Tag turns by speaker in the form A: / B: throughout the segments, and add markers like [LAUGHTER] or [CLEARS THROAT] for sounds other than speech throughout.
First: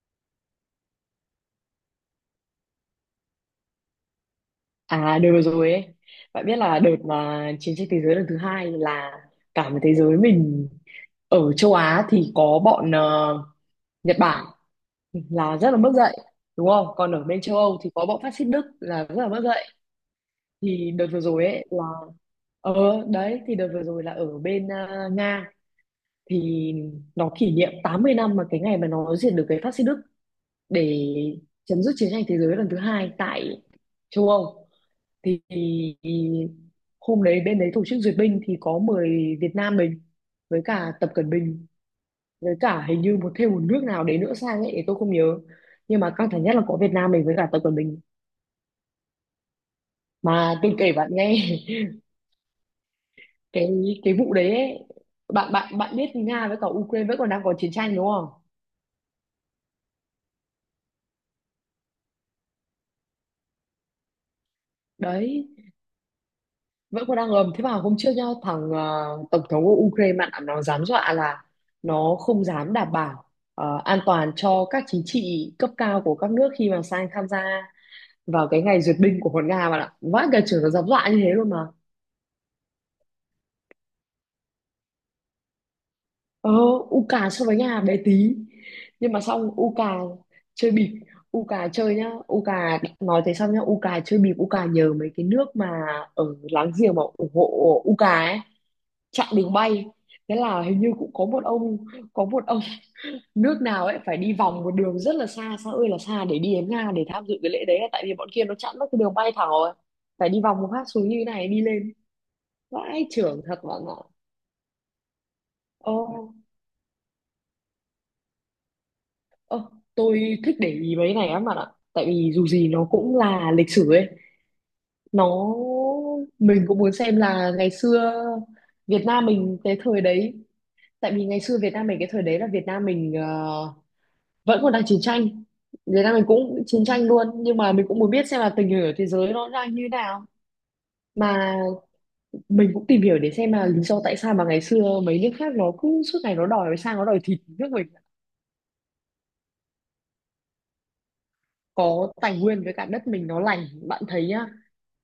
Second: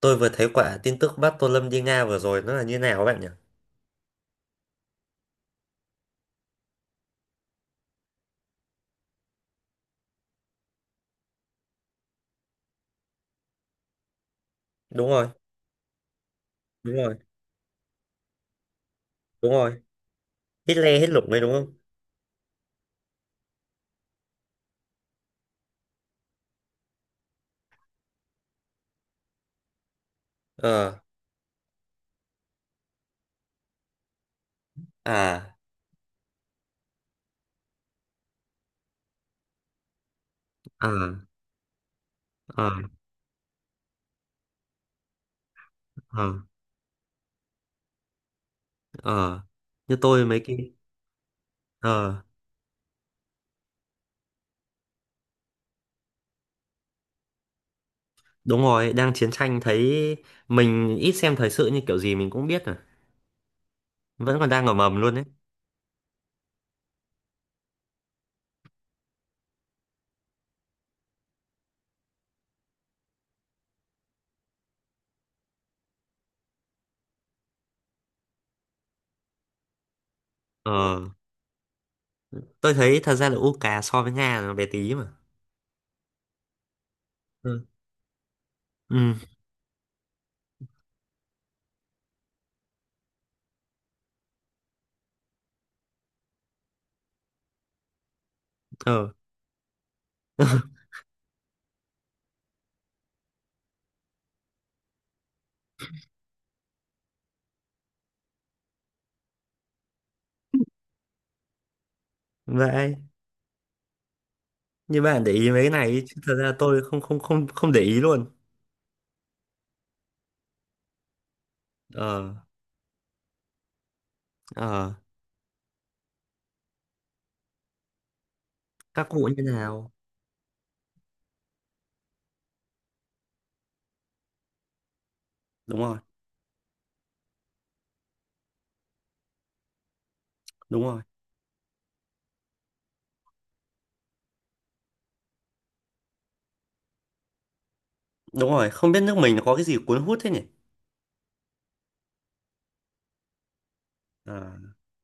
A: Tôi vừa thấy quả tin tức bắt Tô Lâm đi Nga vừa rồi nó là như nào các bạn nhỉ?
B: À đợt vừa rồi ấy, bạn biết là đợt mà chiến tranh thế giới lần thứ hai là cả một thế giới mình ở châu Á thì có bọn Nhật Bản
A: Đúng rồi,
B: là rất là mất dạy, đúng không?
A: đúng
B: Còn
A: rồi,
B: ở bên châu Âu thì có bọn phát xít Đức là rất là mất
A: đúng
B: dạy.
A: rồi. Hết
B: Thì
A: le
B: đợt
A: hết
B: vừa
A: lủng đấy
B: rồi
A: đúng
B: ấy
A: không?
B: là ờ Đấy, thì đợt vừa rồi là ở bên Nga thì nó kỷ niệm 80 năm mà cái ngày mà nó diệt được cái phát xít Đức,
A: Ờ,
B: để chấm dứt chiến tranh thế giới lần thứ hai tại châu Âu. Thì
A: à,
B: hôm đấy bên đấy tổ chức duyệt binh thì có mời Việt Nam mình với cả Tập
A: à,
B: Cận Bình, với
A: ờ,
B: cả hình như thêm một nước nào đấy nữa sang ấy thì tôi không nhớ, nhưng mà căng
A: ờ,
B: thẳng nhất là có Việt Nam mình với cả Tập Cận Bình.
A: ờ. Như tôi mấy
B: Mà
A: cái,
B: tôi kể bạn nghe,
A: ờ,
B: [LAUGHS] cái cái vụ đấy ấy, bạn bạn bạn biết Nga với cả Ukraine vẫn còn đang có chiến tranh đúng không?
A: đúng rồi, đang chiến tranh thấy mình ít xem thời sự như kiểu gì mình cũng biết rồi. Vẫn còn đang ở mầm luôn đấy.
B: Đấy, vẫn còn đang ngầm. Thế mà hôm trước nhá, thằng tổng thống của Ukraine ạ, nó dám dọa là nó không dám đảm bảo an toàn cho các chính trị cấp cao của các nước khi mà sang tham gia vào cái ngày duyệt binh của con Nga, bạn ạ. Vãi cả trưởng, nó dám
A: Ờ,
B: dọa như thế luôn mà.
A: tôi thấy thật ra là UK so với Nga là nó bé tí mà.
B: ờ Uka so với
A: Ừ,
B: nhà bé tí, nhưng
A: ừ,
B: mà xong Uka chơi bịp. Uka chơi nhá, Uka nói thế xong nhá, Uka chơi bịp, Uka nhờ mấy cái nước mà ở láng giềng mà ủng hộ Uka ấy
A: ờ,
B: chặn đường bay. Thế là hình như cũng có một ông, có một ông [LAUGHS] nước nào ấy phải đi vòng một đường rất là xa, xa ơi là xa để đi đến Nga để tham dự cái lễ đấy, tại vì bọn kia nó chặn mất cái đường bay thẳng rồi, phải đi vòng một phát xuống như thế này đi lên.
A: vậy.
B: Vãi trưởng thật bạn ạ.
A: Như bạn để ý mấy cái này chứ thật
B: ô
A: ra tôi không không không không để ý luôn.
B: Ơ, tôi thích để ý mấy cái này lắm bạn ạ. Tại vì
A: Ờ.
B: dù gì nó cũng là lịch sử ấy.
A: Ờ,
B: Nó mình cũng muốn xem là ngày xưa Việt
A: các
B: Nam
A: cụ như
B: mình cái
A: nào.
B: thời đấy. Tại vì ngày xưa Việt Nam mình cái thời đấy là Việt Nam mình vẫn còn đang chiến tranh.
A: Đúng rồi,
B: Việt Nam mình cũng chiến tranh luôn. Nhưng mà mình cũng muốn biết xem là tình hình ở thế giới nó đang như thế nào.
A: đúng rồi,
B: Mà mình cũng tìm hiểu để xem là lý do tại sao mà ngày xưa mấy nước khác nó cứ suốt ngày nó đòi sang nó đòi thịt nước mình.
A: đúng rồi, không biết nước mình nó có cái gì cuốn hút thế nhỉ.
B: Có tài nguyên với cả đất mình nó lành, bạn thấy
A: Ờ,
B: nhá.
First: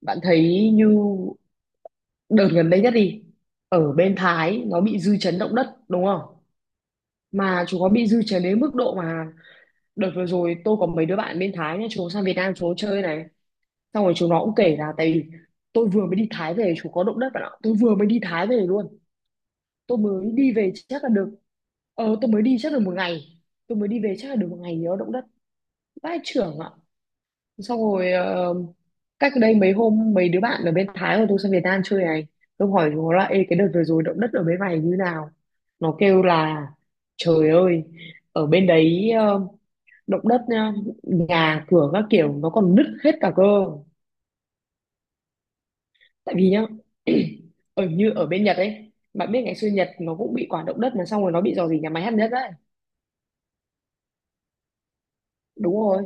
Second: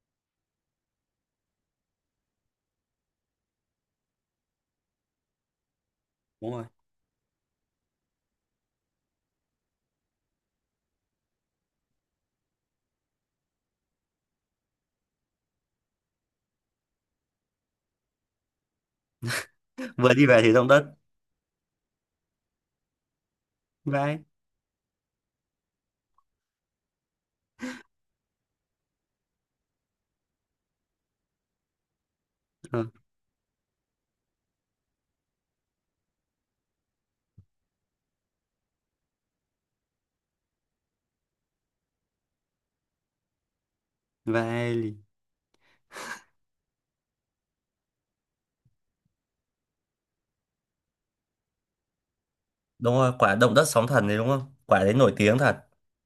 B: Bạn thấy như đợt gần đây nhất đi, ở bên Thái nó bị dư chấn động đất đúng không?
A: đúng rồi,
B: Mà chúng nó bị dư chấn đến mức độ mà đợt vừa rồi tôi có mấy đứa bạn bên Thái nhá, chúng nó sang Việt Nam chúng nó chơi này, xong rồi chúng nó cũng kể là tại vì tôi vừa mới đi Thái về chúng có động đất bạn ạ. Tôi vừa mới đi Thái về luôn, tôi
A: vừa đi
B: mới
A: về
B: đi
A: thì động
B: về
A: đất.
B: chắc là được tôi mới đi chắc là một ngày, tôi mới đi về
A: Vai,
B: chắc là được một ngày nhớ động đất. Vãi chưởng ạ. Xong rồi cách đây mấy hôm mấy đứa bạn ở bên Thái của tôi sang Việt Nam chơi này, tôi
A: ờ,
B: hỏi nó là: Ê, cái đợt vừa rồi động đất ở bên này như nào? Nó kêu là: Trời ơi, ở bên đấy động đất nhá, nhà cửa các kiểu nó còn nứt hết cả cơ.
A: vai lì.
B: Tại vì nhá, [CLEARS THROAT] ở bên Nhật ấy, bạn biết ngày xưa Nhật nó cũng bị quả động đất mà xong rồi nó bị rò rỉ nhà máy hạt nhân đấy.
A: Đúng rồi, quả động đất sóng thần đấy đúng không, quả đấy nổi tiếng thật.
B: Đúng rồi,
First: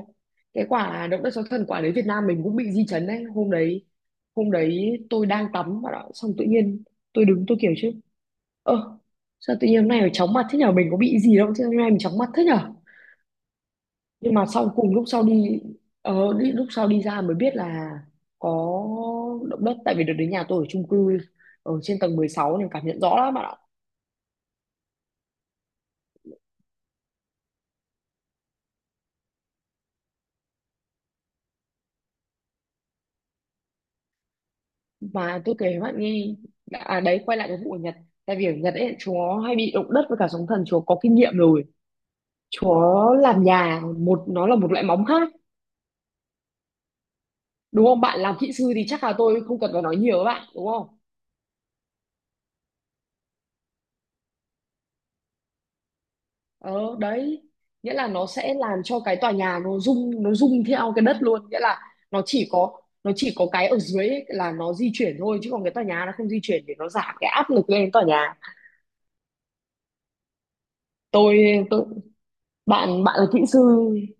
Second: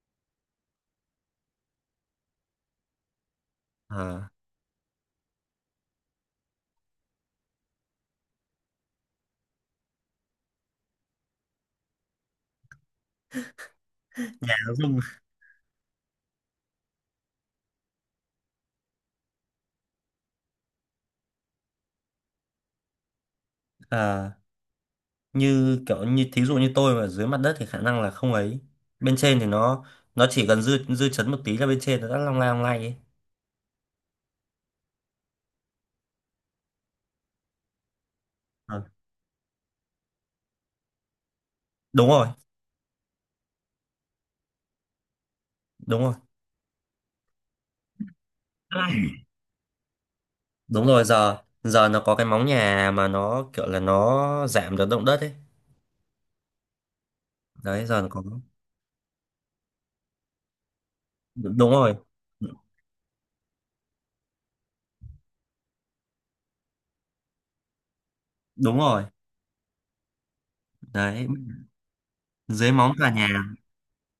B: cái quả động đất sóng thần quả đấy Việt Nam mình cũng bị di chấn đấy hôm đấy.
A: Ờ,
B: Hôm đấy tôi đang tắm bạn ạ, xong tự nhiên tôi đứng tôi kiểu chứ: Ơ, sao tự nhiên hôm nay phải chóng mặt thế nhở? Mình có bị gì đâu, chứ hôm nay mình chóng mặt thế nhở? Nhưng mà sau
A: áo
B: cùng
A: dung.
B: lúc sau đi, đi lúc sau đi ra mới biết là có động đất. Tại vì đợt đến nhà tôi ở chung cư ở trên tầng 16 nên cảm nhận rõ lắm bạn ạ.
A: À, như kiểu như thí dụ như tôi mà dưới mặt đất thì khả năng là không ấy, bên trên thì nó chỉ cần dư dư chấn một tí là bên trên nó đã long lay ấy.
B: Mà tôi kể với bạn nghe, à đấy, quay lại cái vụ ở Nhật. Tại vì ở Nhật
A: Ờ,
B: ấy, chúa hay bị động đất với cả sóng thần, chúa có kinh nghiệm rồi.
A: đúng rồi,
B: Chúa làm nhà, nó là một loại móng khác.
A: đúng rồi.
B: Đúng không? Bạn làm kỹ sư thì chắc là
A: Ai,
B: tôi không cần phải nói nhiều với bạn, đúng
A: đúng
B: không?
A: rồi, giờ giờ nó có cái móng nhà mà nó kiểu là nó giảm được động đất ấy.
B: ờ Đấy,
A: Đấy
B: nghĩa
A: giờ
B: là
A: nó có
B: nó sẽ làm cho cái tòa nhà nó rung, nó rung theo cái đất luôn. Nghĩa
A: đúng
B: là
A: rồi,
B: nó chỉ có cái ở dưới ấy là nó di chuyển thôi, chứ còn cái tòa nhà nó không di chuyển, để nó giảm cái áp lực lên tòa nhà.
A: đúng rồi. Đấy
B: Tôi tôi
A: dưới móng
B: bạn
A: cả
B: bạn là kỹ
A: nhà.
B: sư,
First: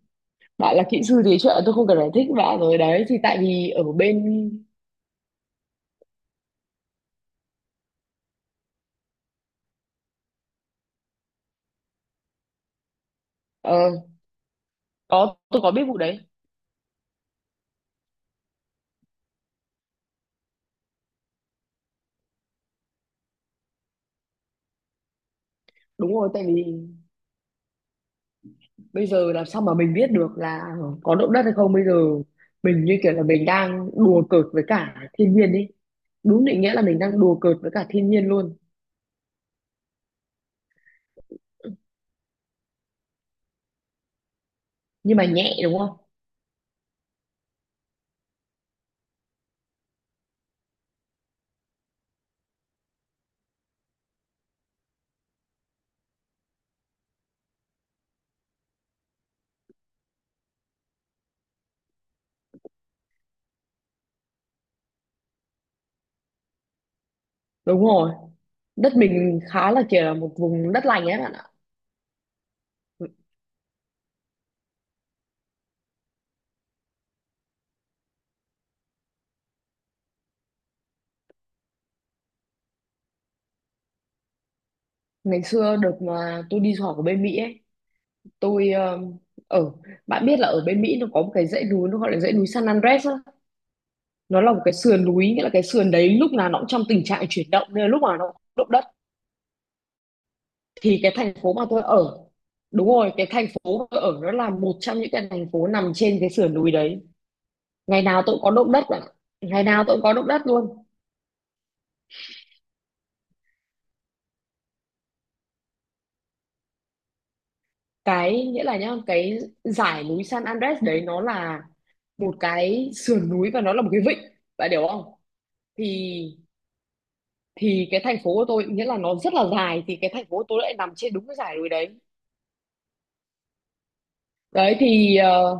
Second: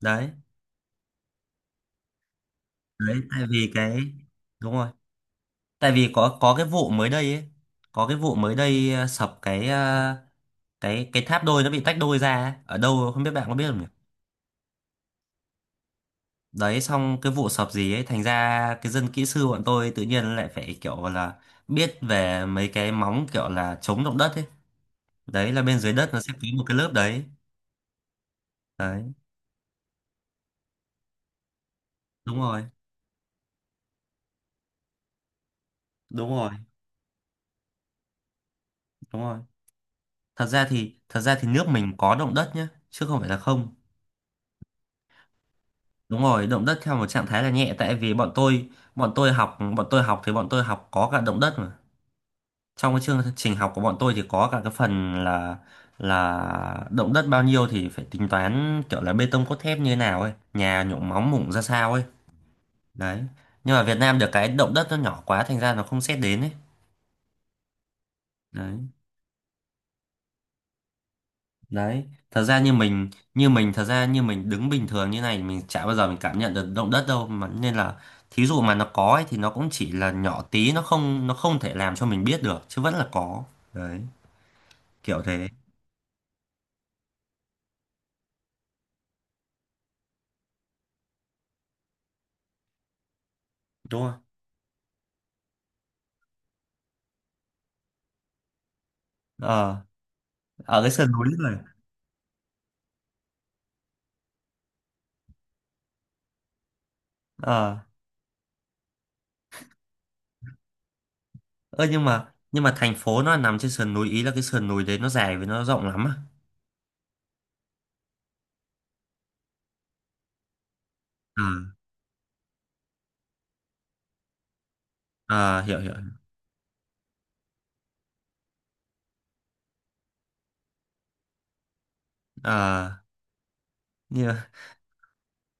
A: Đấy,
B: thì chuyện tôi không cần giải thích bạn rồi đấy. Thì
A: đấy
B: tại
A: tại
B: vì
A: vì
B: ở bên
A: đúng rồi, tại vì có cái vụ mới đây ấy, có cái vụ mới đây, ờ, sập cái tháp đôi nó bị tách đôi ra ấy. Ở đâu không biết, bạn có biết không nhỉ?
B: ờ có, tôi có biết vụ đấy.
A: Đấy xong cái vụ sập gì ấy, thành ra cái dân kỹ sư bọn tôi tự nhiên lại phải kiểu là biết về mấy cái móng kiểu là chống động đất ấy. Đấy là bên dưới đất
B: Đúng
A: nó
B: rồi,
A: sẽ
B: tại
A: có một
B: vì
A: cái lớp đấy.
B: bây
A: Đấy,
B: giờ làm sao mà mình biết được là có động đất hay không bây giờ?
A: đúng rồi,
B: Mình như kiểu là mình đang đùa cợt với cả thiên nhiên đi.
A: đúng
B: Đúng
A: rồi,
B: định nghĩa là mình đang đùa cợt với cả thiên nhiên luôn.
A: đúng rồi. Thật ra thì thật ra thì nước mình có động đất nhá, chứ không phải là không.
B: Nhưng mà nhẹ, đúng không?
A: Đúng rồi, động đất theo một trạng thái là nhẹ, tại vì bọn tôi học thì bọn tôi học có cả động đất mà. Trong cái chương trình học của bọn tôi thì có cả cái phần là động đất bao nhiêu thì phải tính toán kiểu là bê tông cốt thép như thế nào ấy, nhà nhộn móng mủng ra sao ấy. Đấy, nhưng mà Việt Nam được cái động đất nó nhỏ quá thành ra nó không xét đến ấy.
B: Đúng rồi.
A: Đấy.
B: Đất mình khá là kiểu là một vùng đất lành ấy bạn ạ.
A: Đấy thật ra như mình như mình, thật ra như mình đứng bình thường như này mình chả bao giờ mình cảm nhận được động đất đâu mà, nên là thí dụ mà nó có ấy, thì nó cũng chỉ là nhỏ tí, nó không thể làm cho mình biết được chứ vẫn là có. Đấy kiểu
B: Ngày
A: thế.
B: xưa được mà tôi đi du học ở bên Mỹ ấy, tôi ở, bạn biết là ở bên Mỹ nó có một cái dãy núi nó gọi là dãy núi San Andres á.
A: Đúng không?
B: Nó là một cái sườn núi, nghĩa là cái sườn đấy lúc nào nó cũng trong tình trạng chuyển động nên là lúc nào nó cũng động đất.
A: Ờ, ở cái
B: Thì
A: sườn
B: cái
A: núi
B: thành phố
A: này.
B: mà tôi ở, đúng rồi, cái thành phố mà tôi ở nó là một trong những cái thành phố nằm trên cái sườn núi đấy.
A: Ờ,
B: Ngày nào tôi cũng có động đất ạ, ngày nào tôi cũng có động đất luôn.
A: ơ nhưng mà thành phố nó nằm trên sườn núi ý là cái sườn núi đấy nó dài với nó rộng lắm à?
B: Nghĩa là nhá, cái dải núi San Andres đấy nó
A: Ờ,
B: là một cái sườn núi và nó là một cái vịnh, bạn hiểu không?
A: ờ, hiểu
B: thì
A: hiểu.
B: thì cái thành phố của tôi, nghĩa là nó rất là dài, thì cái thành phố của tôi lại nằm trên đúng cái dải núi đấy.
A: Ờ, như
B: Đấy thì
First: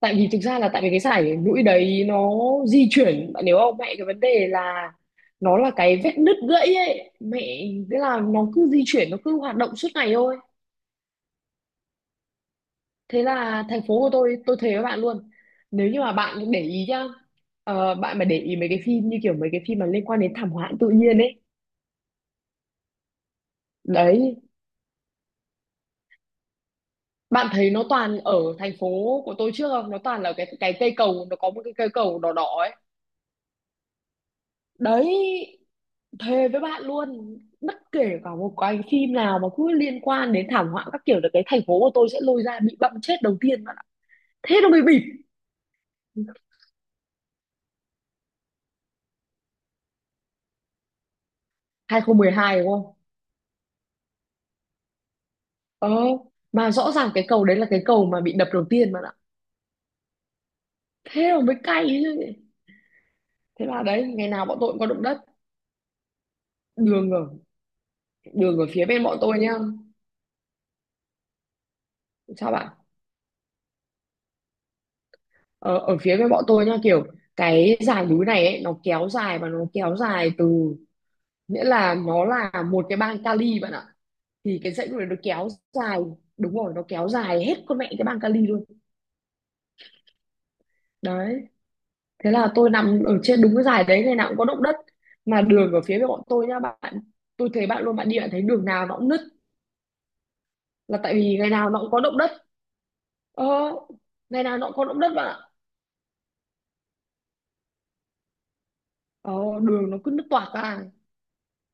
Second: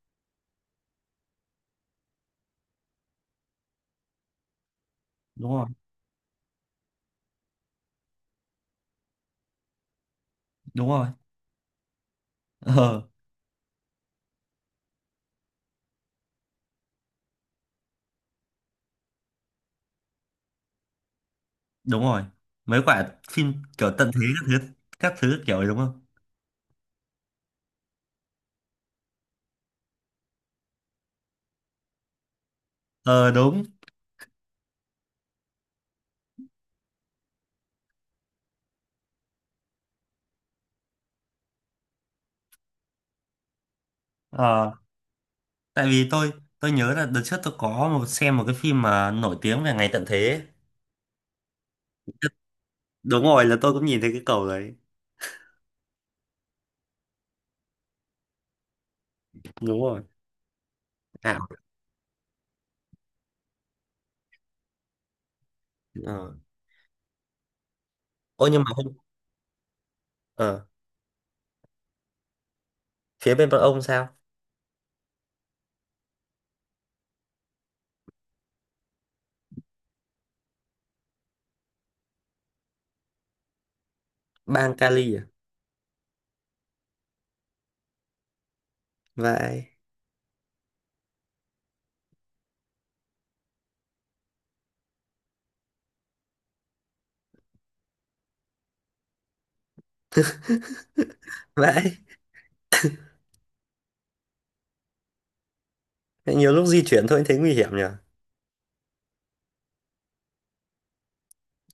B: tại vì thực ra là tại vì cái sải mũi đấy nó di chuyển, bạn hiểu không mẹ? Cái vấn đề là
A: đúng
B: nó
A: rồi,
B: là cái vết nứt gãy ấy mẹ. Thế là nó cứ di chuyển, nó cứ hoạt động suốt ngày thôi.
A: đúng rồi. Ờ,
B: Thế là thành phố của tôi thề với bạn luôn, nếu như mà bạn để ý nhá, bạn mà để ý mấy cái phim như kiểu mấy cái phim mà liên quan đến thảm họa tự nhiên ấy
A: đúng rồi. Mấy quả phim kiểu tận thế
B: đấy,
A: các thứ, các thứ kiểu ấy đúng không?
B: bạn thấy nó toàn ở thành phố của tôi trước không? Nó toàn là cái cây cầu, nó có một cái cây cầu đỏ đỏ ấy
A: Ờ, đúng.
B: đấy. Thề với bạn luôn, bất kể cả một cái phim nào mà cứ liên quan đến thảm họa các kiểu là cái thành phố của tôi sẽ lôi ra bị bậm chết đầu tiên bạn ạ. Thế nó
A: Ờ,
B: mới bịp.
A: tại vì tôi nhớ là đợt trước tôi có một xem một cái phim mà nổi tiếng về ngày tận thế ấy.
B: 2012 đúng không?
A: Đúng rồi, là tôi cũng nhìn thấy cái cầu đấy.
B: Ờ, mà rõ ràng cái cầu đấy là cái cầu mà bị đập đầu tiên bạn ạ.
A: Đúng rồi,
B: Thế mà
A: ảo.
B: mới cay chứ. Thế là đấy, ngày nào bọn tôi cũng có động đất.
A: Ờ,
B: đường ở
A: ôi
B: Đường
A: nhưng
B: ở
A: mà
B: phía
A: không.
B: bên bọn tôi nhá.
A: Ờ,
B: Sao bạn?
A: phía bên bọn ông sao?
B: Ờ, Ở phía bên bọn tôi nhá, kiểu cái dải núi này ấy, nó kéo dài và nó kéo dài từ, nghĩa là nó là một cái bang Cali bạn ạ. Thì cái
A: Bang
B: dãy lúc nó
A: Cali à?
B: kéo dài, đúng rồi, nó kéo dài hết con mẹ cái băng kali luôn.
A: Vậy,
B: Đấy, thế là tôi nằm ở trên đúng cái dài đấy, ngày nào cũng có động đất. Mà đường ở phía bên bọn tôi nhá bạn, tôi thấy bạn luôn, bạn đi bạn thấy đường nào nó cũng nứt, là tại vì ngày nào nó cũng
A: vậy,
B: có động đất. ờ, Ngày nào nó cũng có động đất bạn ạ.
A: nhiều lúc di chuyển thôi thấy nguy hiểm nhỉ.
B: ờ, Đường nó cứ nứt toạc ra.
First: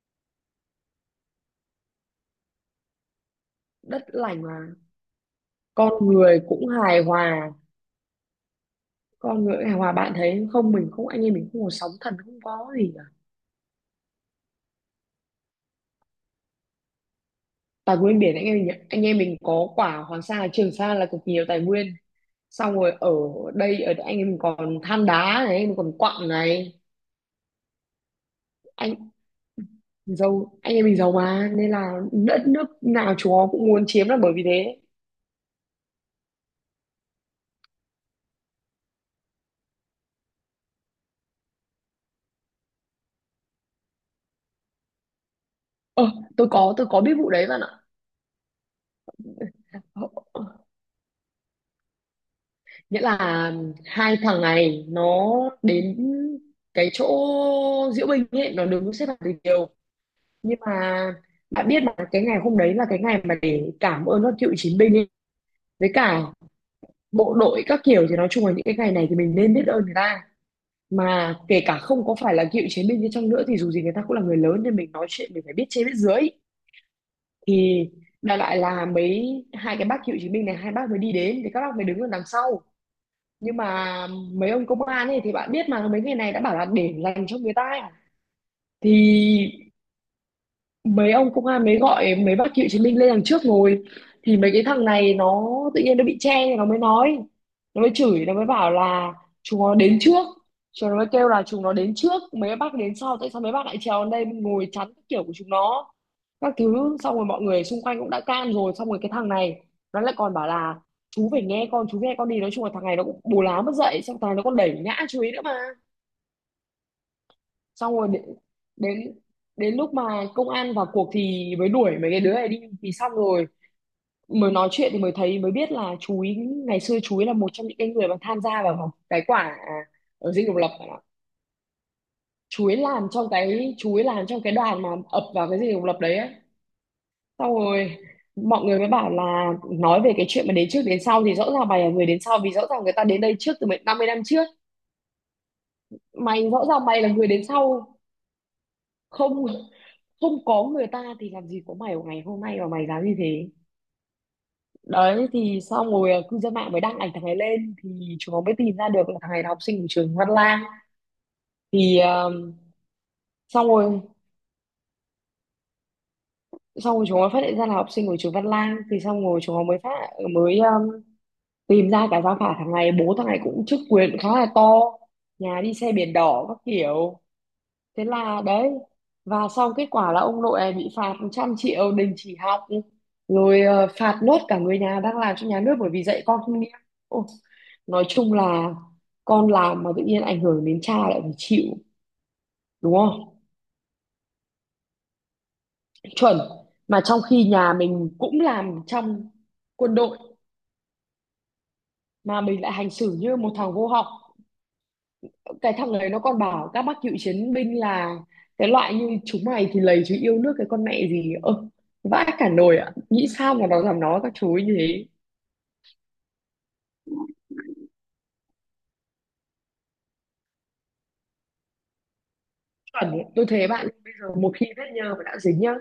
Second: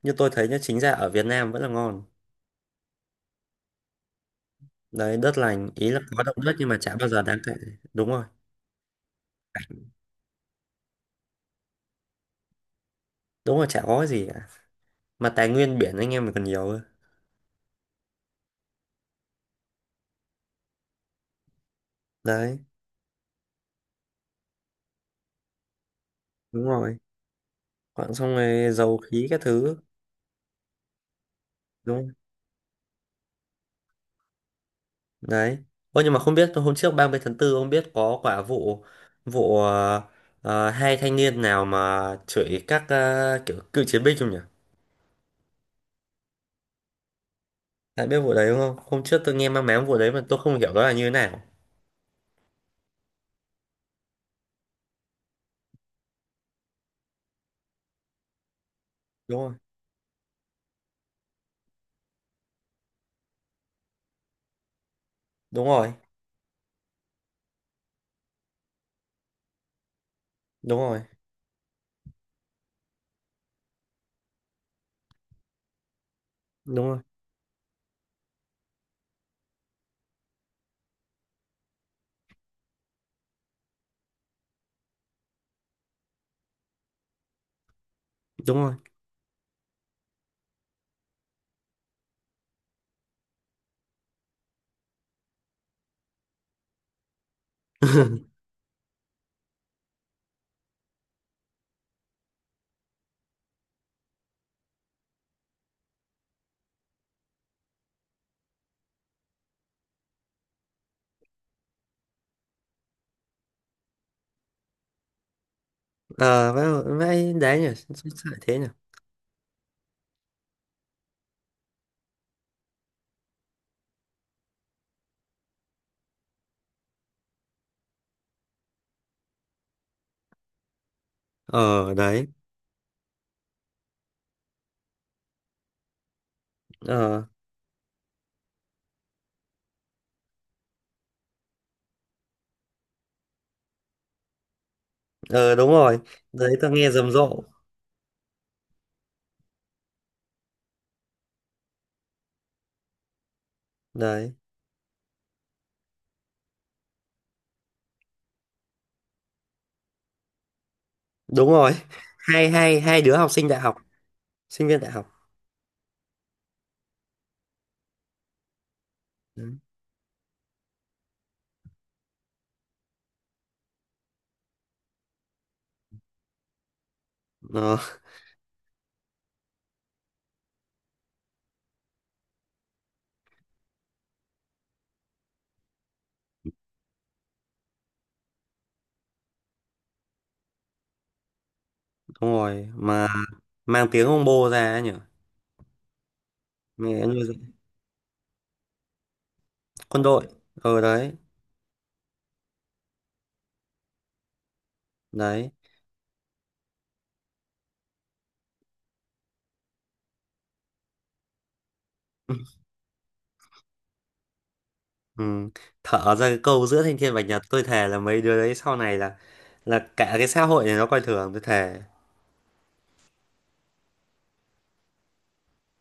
A: Như tôi thấy nhá, chính ra ở Việt Nam vẫn là ngon.
B: Đất lành mà.
A: Đấy đất lành ý
B: Con
A: là có động
B: người
A: đất
B: cũng
A: nhưng mà chả
B: hài
A: bao giờ đáng
B: hòa.
A: kể. Đúng rồi,
B: Con người hài hòa, bạn thấy không? Mình không, anh em mình không có sóng thần, không có gì cả.
A: đúng rồi, chả có cái gì cả, mà tài nguyên biển anh em mình còn nhiều cơ.
B: Tài nguyên biển anh em mình, anh Em mình có quả Hoàng Sa Trường Sa là cực nhiều tài nguyên.
A: Đấy,
B: Xong rồi ở đây, ở anh em mình còn than đá này, mình còn quặng
A: đúng
B: này.
A: rồi, quặng xong rồi dầu
B: Anh
A: khí các thứ.
B: giàu, anh em mình giàu mà, nên là
A: Đúng không?
B: đất nước nào chúng nó cũng muốn chiếm là bởi vì thế.
A: Đấy, ô nhưng mà không biết hôm trước 30/4 ông biết có quả vụ, vụ, ờ, ờ, hai thanh niên nào mà chửi các, ờ, kiểu cựu chiến binh không nhỉ?
B: Ờ, tôi có, tôi có biết vụ đấy bạn ạ.
A: Đã biết vụ đấy đúng không? Hôm trước tôi nghe mang
B: Ờ,
A: máng vụ đấy mà tôi không hiểu đó là như thế nào.
B: Nghĩa là hai thằng này nó đến cái chỗ diễu binh ấy, nó đứng xếp hàng từ
A: Đúng rồi,
B: nhiều. Nhưng mà bạn biết mà, cái ngày hôm đấy là cái ngày mà để cảm ơn các cựu chiến binh ấy,
A: đúng
B: với
A: rồi,
B: cả bộ đội các kiểu, thì nói chung là những cái ngày này thì mình nên biết ơn người ta.
A: đúng rồi,
B: Mà kể cả không có phải là cựu chiến binh đi chăng nữa thì dù gì người ta cũng là người lớn, nên mình nói chuyện mình phải biết trên biết dưới.
A: đúng rồi,
B: Thì đại loại là mấy, hai cái bác cựu chiến binh này, hai bác mới đi đến thì các bác mới đứng ở đằng sau. Nhưng mà mấy ông công an ấy thì bạn biết mà, mấy ngày này đã bảo là để dành cho người ta ấy.
A: đúng rồi.
B: Thì mấy ông công an mới gọi mấy bác cựu chiến binh lên đằng trước ngồi. Thì mấy cái thằng này nó tự nhiên nó bị che thì nó mới nói, nó mới chửi, nó mới bảo là chúng nó đến trước. Chúng nó mới kêu là chúng nó đến trước, mấy bác đến sau, tại sao mấy bác lại trèo lên đây ngồi chắn các kiểu của chúng nó, các thứ. Xong rồi mọi người xung quanh cũng đã can rồi, xong rồi cái thằng này nó lại còn bảo là chú phải nghe con, chú nghe con đi. Nói chung là thằng này nó cũng bù lá mất dậy, xong thằng này nó còn đẩy ngã chú ý nữa mà.
A: Ờ vậy, vãi đấy nhỉ.
B: Xong rồi đến,
A: Sao lại thế nhỉ?
B: đến đến lúc mà công an vào cuộc thì mới đuổi mấy cái đứa này đi. Thì xong rồi mới nói chuyện thì mới thấy, mới biết là chú ý ngày xưa, chú ý là một trong những cái người mà tham gia vào cái quả à, ở dinh độc lập bạn ạ.
A: Ờ đấy.
B: Chú ý làm trong cái, chú ý làm trong cái đoàn mà ập vào cái dinh độc lập đấy ấy.
A: Ờ,
B: Xong rồi mọi người mới bảo là nói về cái chuyện mà đến trước đến sau thì rõ ràng mày là người đến sau, vì rõ ràng người ta đến đây trước từ 50 năm trước.
A: ờ, đúng rồi.
B: Mày
A: Đấy
B: rõ
A: tôi
B: ràng
A: nghe
B: mày là
A: rầm
B: người đến
A: rộ.
B: sau. Không, không có người ta thì làm gì có mày ở ngày hôm nay mà mày dám như thế.
A: Đấy,
B: Đấy, thì xong rồi cư dân mạng mới đăng ảnh thằng này lên thì chúng nó mới tìm ra được là thằng này là học sinh của trường Văn Lang.
A: đúng rồi,
B: Thì
A: hai hai hai đứa học sinh đại
B: xong
A: học,
B: rồi,
A: sinh viên đại học.
B: xong rồi chúng nó phát hiện ra là học sinh của trường Văn Lang, thì xong rồi
A: Đấy.
B: chúng nó mới phát, mới tìm ra cả gia phả thằng này. Bố thằng này cũng chức quyền khá là to, nhà đi xe biển đỏ các kiểu.
A: Ờ,
B: Thế là đấy, và xong kết quả là ông nội này bị phạt 100 triệu, đình chỉ học rồi. Ờ, Phạt nốt cả người nhà đang làm cho nhà nước bởi vì dạy con không nghiêm. Ôi, nói chung là con làm mà tự nhiên ảnh hưởng đến cha lại phải chịu,
A: đúng rồi
B: đúng
A: mà,
B: không?
A: mang tiếng ông bô ra ấy nhỉ.
B: Chuẩn. Mà
A: Mẹ
B: trong
A: nuôi dạy.
B: khi nhà mình cũng làm trong quân
A: Quân
B: đội
A: đội. Ờ, đấy.
B: mà mình lại hành xử như một thằng vô học.
A: Đấy.
B: Cái thằng đấy nó còn bảo các bác cựu chiến binh là cái loại như chúng mày thì lầy chứ yêu nước cái con mẹ gì. Ơ, vãi cả nồi ạ, nghĩ sao mà nó dám nói các chú ấy như thế.
A: Ừ, thở ra cái câu giữa thanh thiên bạch nhật tôi thề là mấy đứa đấy sau này là cả cái xã hội này nó coi thường, tôi thề.
B: Chuẩn ấy. Tôi thấy bạn, bây giờ một khi vết nhơ mà đã dính nhá,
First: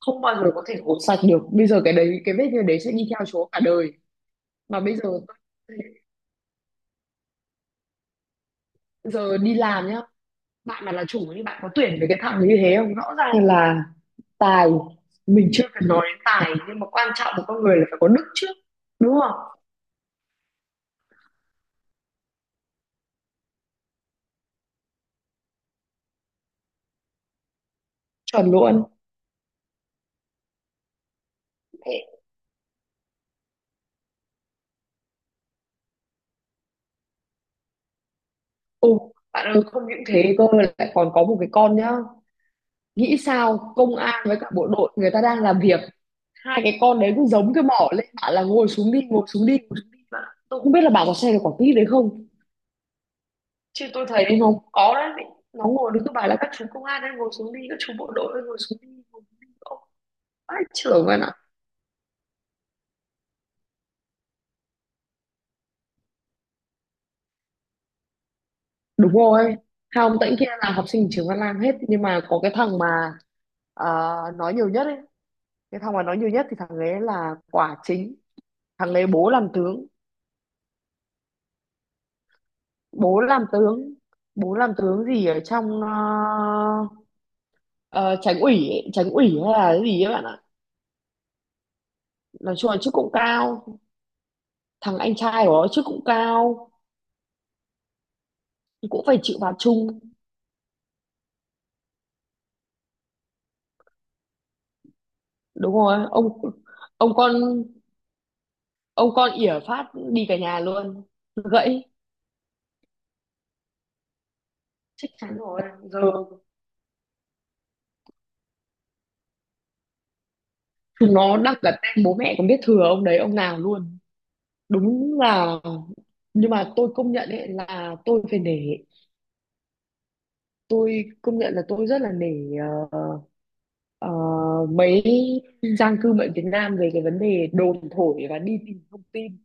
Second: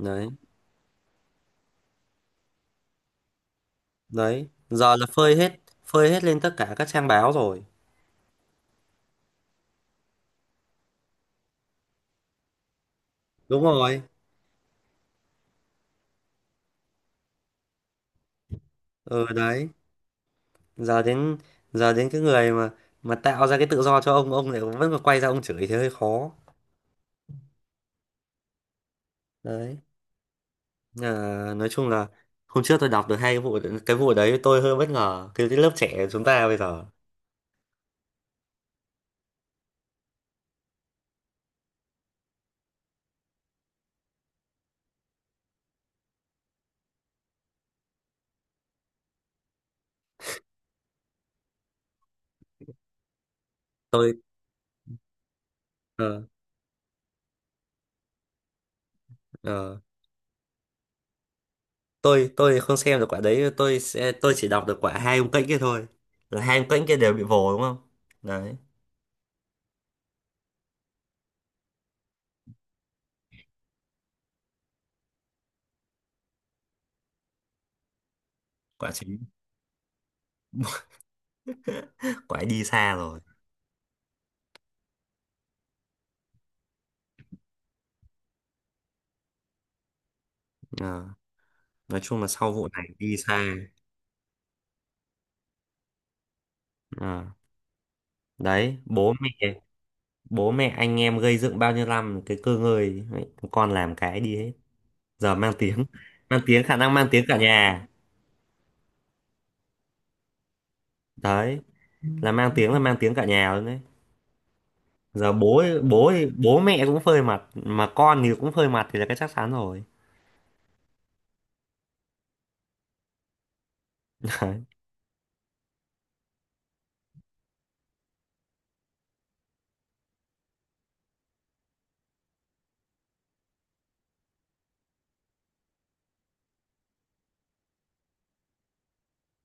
B: không bao giờ có thể gột sạch được. Bây giờ cái đấy, cái vết nhơ đấy sẽ đi theo chú cả đời.
A: đấy
B: Mà
A: giờ
B: bây giờ
A: là phơi hết,
B: tôi-
A: phơi hết lên tất cả các trang báo rồi.
B: giờ đi làm nhá, bạn mà là chủ thì bạn có tuyển với cái thằng như thế không? Rõ ràng
A: Đúng
B: là
A: rồi.
B: tài, mình chưa cần nói đến tài nhưng mà quan trọng của con người là phải có đức trước, đúng
A: Ờ
B: không?
A: đấy, giờ đến giờ đến cái người mà tạo ra cái tự do cho ông lại vẫn còn quay ra ông chửi thì hơi khó.
B: Chuẩn luôn.
A: Đấy. À, nói chung
B: Mẹ.
A: là hôm trước tôi đọc được hai cái vụ, cái vụ đấy tôi hơi bất ngờ cái lớp trẻ chúng ta bây giờ.
B: Ồ, bạn ơi, không những thế cơ, lại còn có một cái con nhá. Nghĩ sao công an với cả bộ đội người ta đang làm việc, hai cái con đấy cũng giống cái mỏ lên bảo là ngồi xuống đi, ngồi xuống đi, ngồi xuống đi mà. Tôi không biết là bà có xem được quả clip đấy không, chứ tôi
A: Tôi
B: thấy nó có đấy. Nó ngồi đứng cứ
A: ờ,
B: bảo là các chú công an đang ngồi xuống đi, các chú bộ đội đang ngồi xuống đi, ngồi xuống đi
A: ờ,
B: ông. Vãi trưởng vậy ạ.
A: Tôi không xem được quả đấy, tôi sẽ tôi chỉ đọc được quả hai ông kênh kia thôi. Là hai ông kênh kia đều bị vồ đúng không? Đấy
B: Đúng rồi, hai ông tãnh kia là học sinh trường Văn Lang hết, nhưng mà có cái thằng mà à, nói nhiều nhất ấy, cái thằng mà nói nhiều nhất thì thằng ấy là quả chính.
A: quả
B: Thằng đấy
A: chính.
B: bố làm tướng,
A: [LAUGHS] Quả ấy đi xa rồi.
B: bố làm tướng, bố làm tướng gì ở trong ờ, Tránh ủy ấy, Tránh ủy hay là cái gì ấy bạn ạ.
A: Ờ, nói chung là sau
B: Nói
A: vụ
B: chung là
A: này
B: chức cũng
A: đi xa.
B: cao, thằng anh trai của nó chức cũng cao,
A: Ờ, đấy
B: cũng
A: bố
B: phải
A: mẹ,
B: chịu phạt chung.
A: bố mẹ anh em gây dựng bao nhiêu năm cái cơ ngơi ấy, con làm cái đi hết. Giờ mang
B: Đúng
A: tiếng.
B: rồi
A: [LAUGHS]
B: ông
A: Mang tiếng, khả năng mang
B: ông
A: tiếng
B: con,
A: cả nhà.
B: ông con ỉa phát đi cả nhà luôn.
A: Đấy
B: Gãy.
A: là mang tiếng, là mang tiếng cả nhà luôn đấy.
B: Chắc
A: Giờ
B: chắn rồi.
A: bố,
B: Giờ
A: bố mẹ cũng phơi mặt mà con thì cũng phơi mặt thì là cái chắc chắn rồi.
B: chúng nó đặt cả tên bố mẹ, còn biết thừa ông đấy ông nào luôn.
A: [LAUGHS] Đấy.
B: Đúng là, nhưng mà tôi công nhận ấy, là tôi phải để, tôi công nhận là tôi rất là nể ờ, ờ, mấy giang cư bệnh Việt Nam về cái vấn đề đồn thổi và đi tìm thông tin.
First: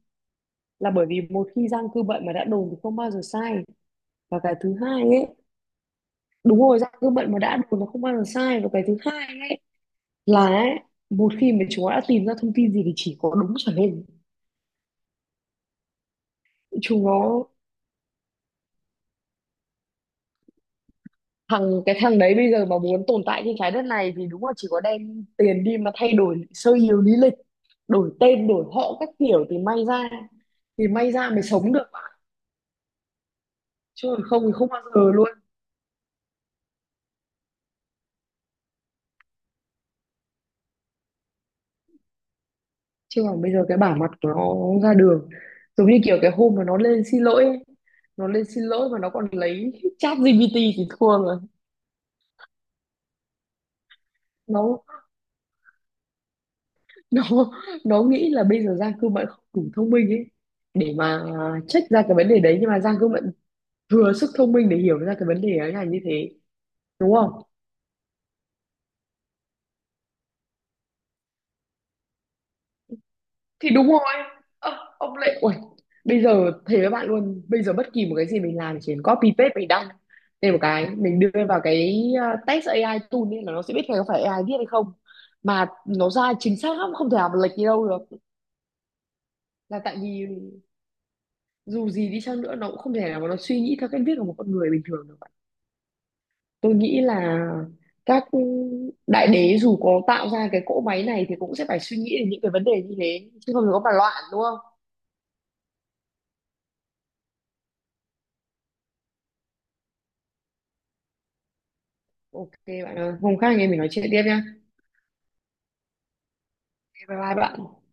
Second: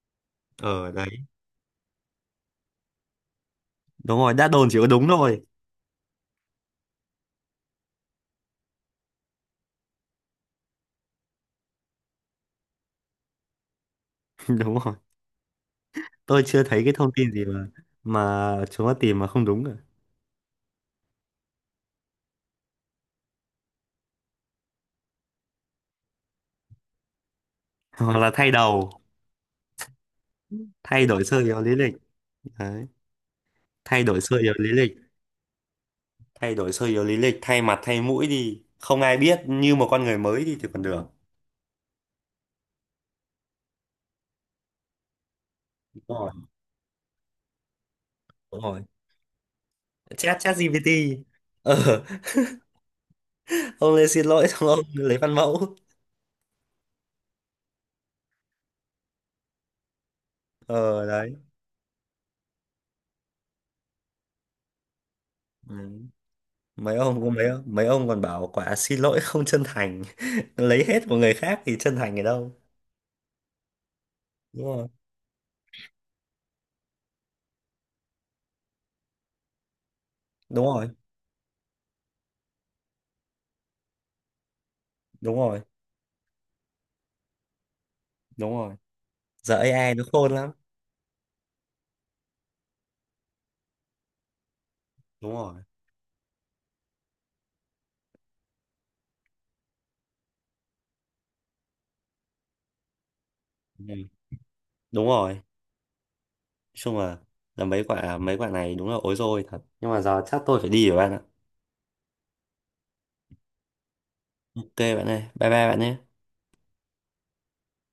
B: Là
A: Ờ
B: bởi
A: đấy,
B: vì một khi giang cư bệnh mà đã đồn thì không bao giờ sai.
A: đúng rồi,
B: Và
A: đã
B: cái
A: đồn
B: thứ
A: chỉ có
B: hai
A: đúng
B: ấy,
A: thôi.
B: đúng rồi, giang cư bệnh mà đã đồn nó không bao giờ sai. Và cái thứ hai ấy là ấy, một khi mà chúng nó đã tìm ra thông tin gì thì chỉ có đúng trở lên.
A: [LAUGHS] Đúng rồi, tôi chưa thấy cái
B: Chúng
A: thông tin gì
B: nó,
A: mà chúng nó tìm mà không đúng cả.
B: cái thằng đấy bây giờ mà muốn tồn tại trên trái đất này thì đúng là chỉ có đem tiền đi mà thay đổi sơ yếu lý lịch,
A: [LAUGHS]
B: đổi
A: Hoặc là
B: tên
A: thay
B: đổi
A: đầu,
B: họ các kiểu thì may ra, thì
A: thay
B: may
A: đổi
B: ra
A: sơ
B: mới
A: yếu
B: sống
A: lý
B: được.
A: lịch. Đấy, thay
B: Chứ
A: đổi
B: còn
A: sơ
B: không thì
A: yếu
B: không
A: lý
B: bao
A: lịch,
B: giờ luôn.
A: thay đổi sơ yếu lý lịch, thay mặt thay mũi đi không ai biết như một con người mới đi thì còn được.
B: Chứ còn bây giờ cái bả mặt của nó ra đường, giống như
A: Đúng
B: kiểu
A: rồi,
B: cái hôm mà nó lên xin lỗi ấy. Nó lên
A: đúng
B: xin
A: rồi,
B: lỗi mà nó còn lấy chat
A: chat chat
B: GPT thì
A: GPT.
B: thua rồi.
A: Ờ, [LAUGHS] ông lên xin lỗi xong ông
B: Nó,
A: lấy văn mẫu.
B: [LAUGHS] nó nó nghĩ là bây giờ Giang Cương Mận không đủ thông minh ấy để
A: Ờ
B: mà
A: đấy.
B: check ra cái vấn đề đấy, nhưng mà Giang Cương Mận vừa sức thông minh để hiểu ra cái vấn đề ấy là như
A: Ừ.
B: thế,
A: mấy
B: đúng
A: ông
B: không?
A: cũng mấy mấy ông còn bảo quả xin lỗi không chân thành, [LAUGHS] lấy hết của người khác thì chân thành ở đâu?
B: Thì đúng rồi.
A: Đúng
B: Ơ,
A: rồi,
B: ông lại, Uầy, bây giờ thề với bạn luôn, bây giờ bất kỳ một cái gì mình làm chỉ cần copy paste, mình đăng thêm một
A: đúng
B: cái,
A: rồi,
B: mình đưa vào cái test AI tool nên là nó sẽ biết là có phải AI viết hay không.
A: đúng rồi,
B: Mà nó ra chính xác lắm, không thể nào mà lệch đi đâu được.
A: đúng rồi, giờ
B: Là
A: AI
B: tại
A: nó
B: vì
A: khôn lắm.
B: dù gì đi chăng nữa, nó cũng không thể nào mà nó suy nghĩ theo cách viết của một con người bình thường được.
A: Đúng rồi.
B: Tôi nghĩ là các đại đế dù có tạo ra cái cỗ máy này thì cũng sẽ phải suy nghĩ đến những cái vấn đề như thế, chứ không thì có mà
A: Ừ,
B: loạn, đúng không?
A: đúng rồi, nói chung là mấy quả này đúng là ối rồi thật, nhưng mà giờ chắc tôi phải đi rồi bạn ạ.
B: OK, bạn ơi, hôm khác anh em mình nói chuyện tiếp nhá.
A: OK bạn ơi, bye bye bạn nhé.
B: Bye bye bạn.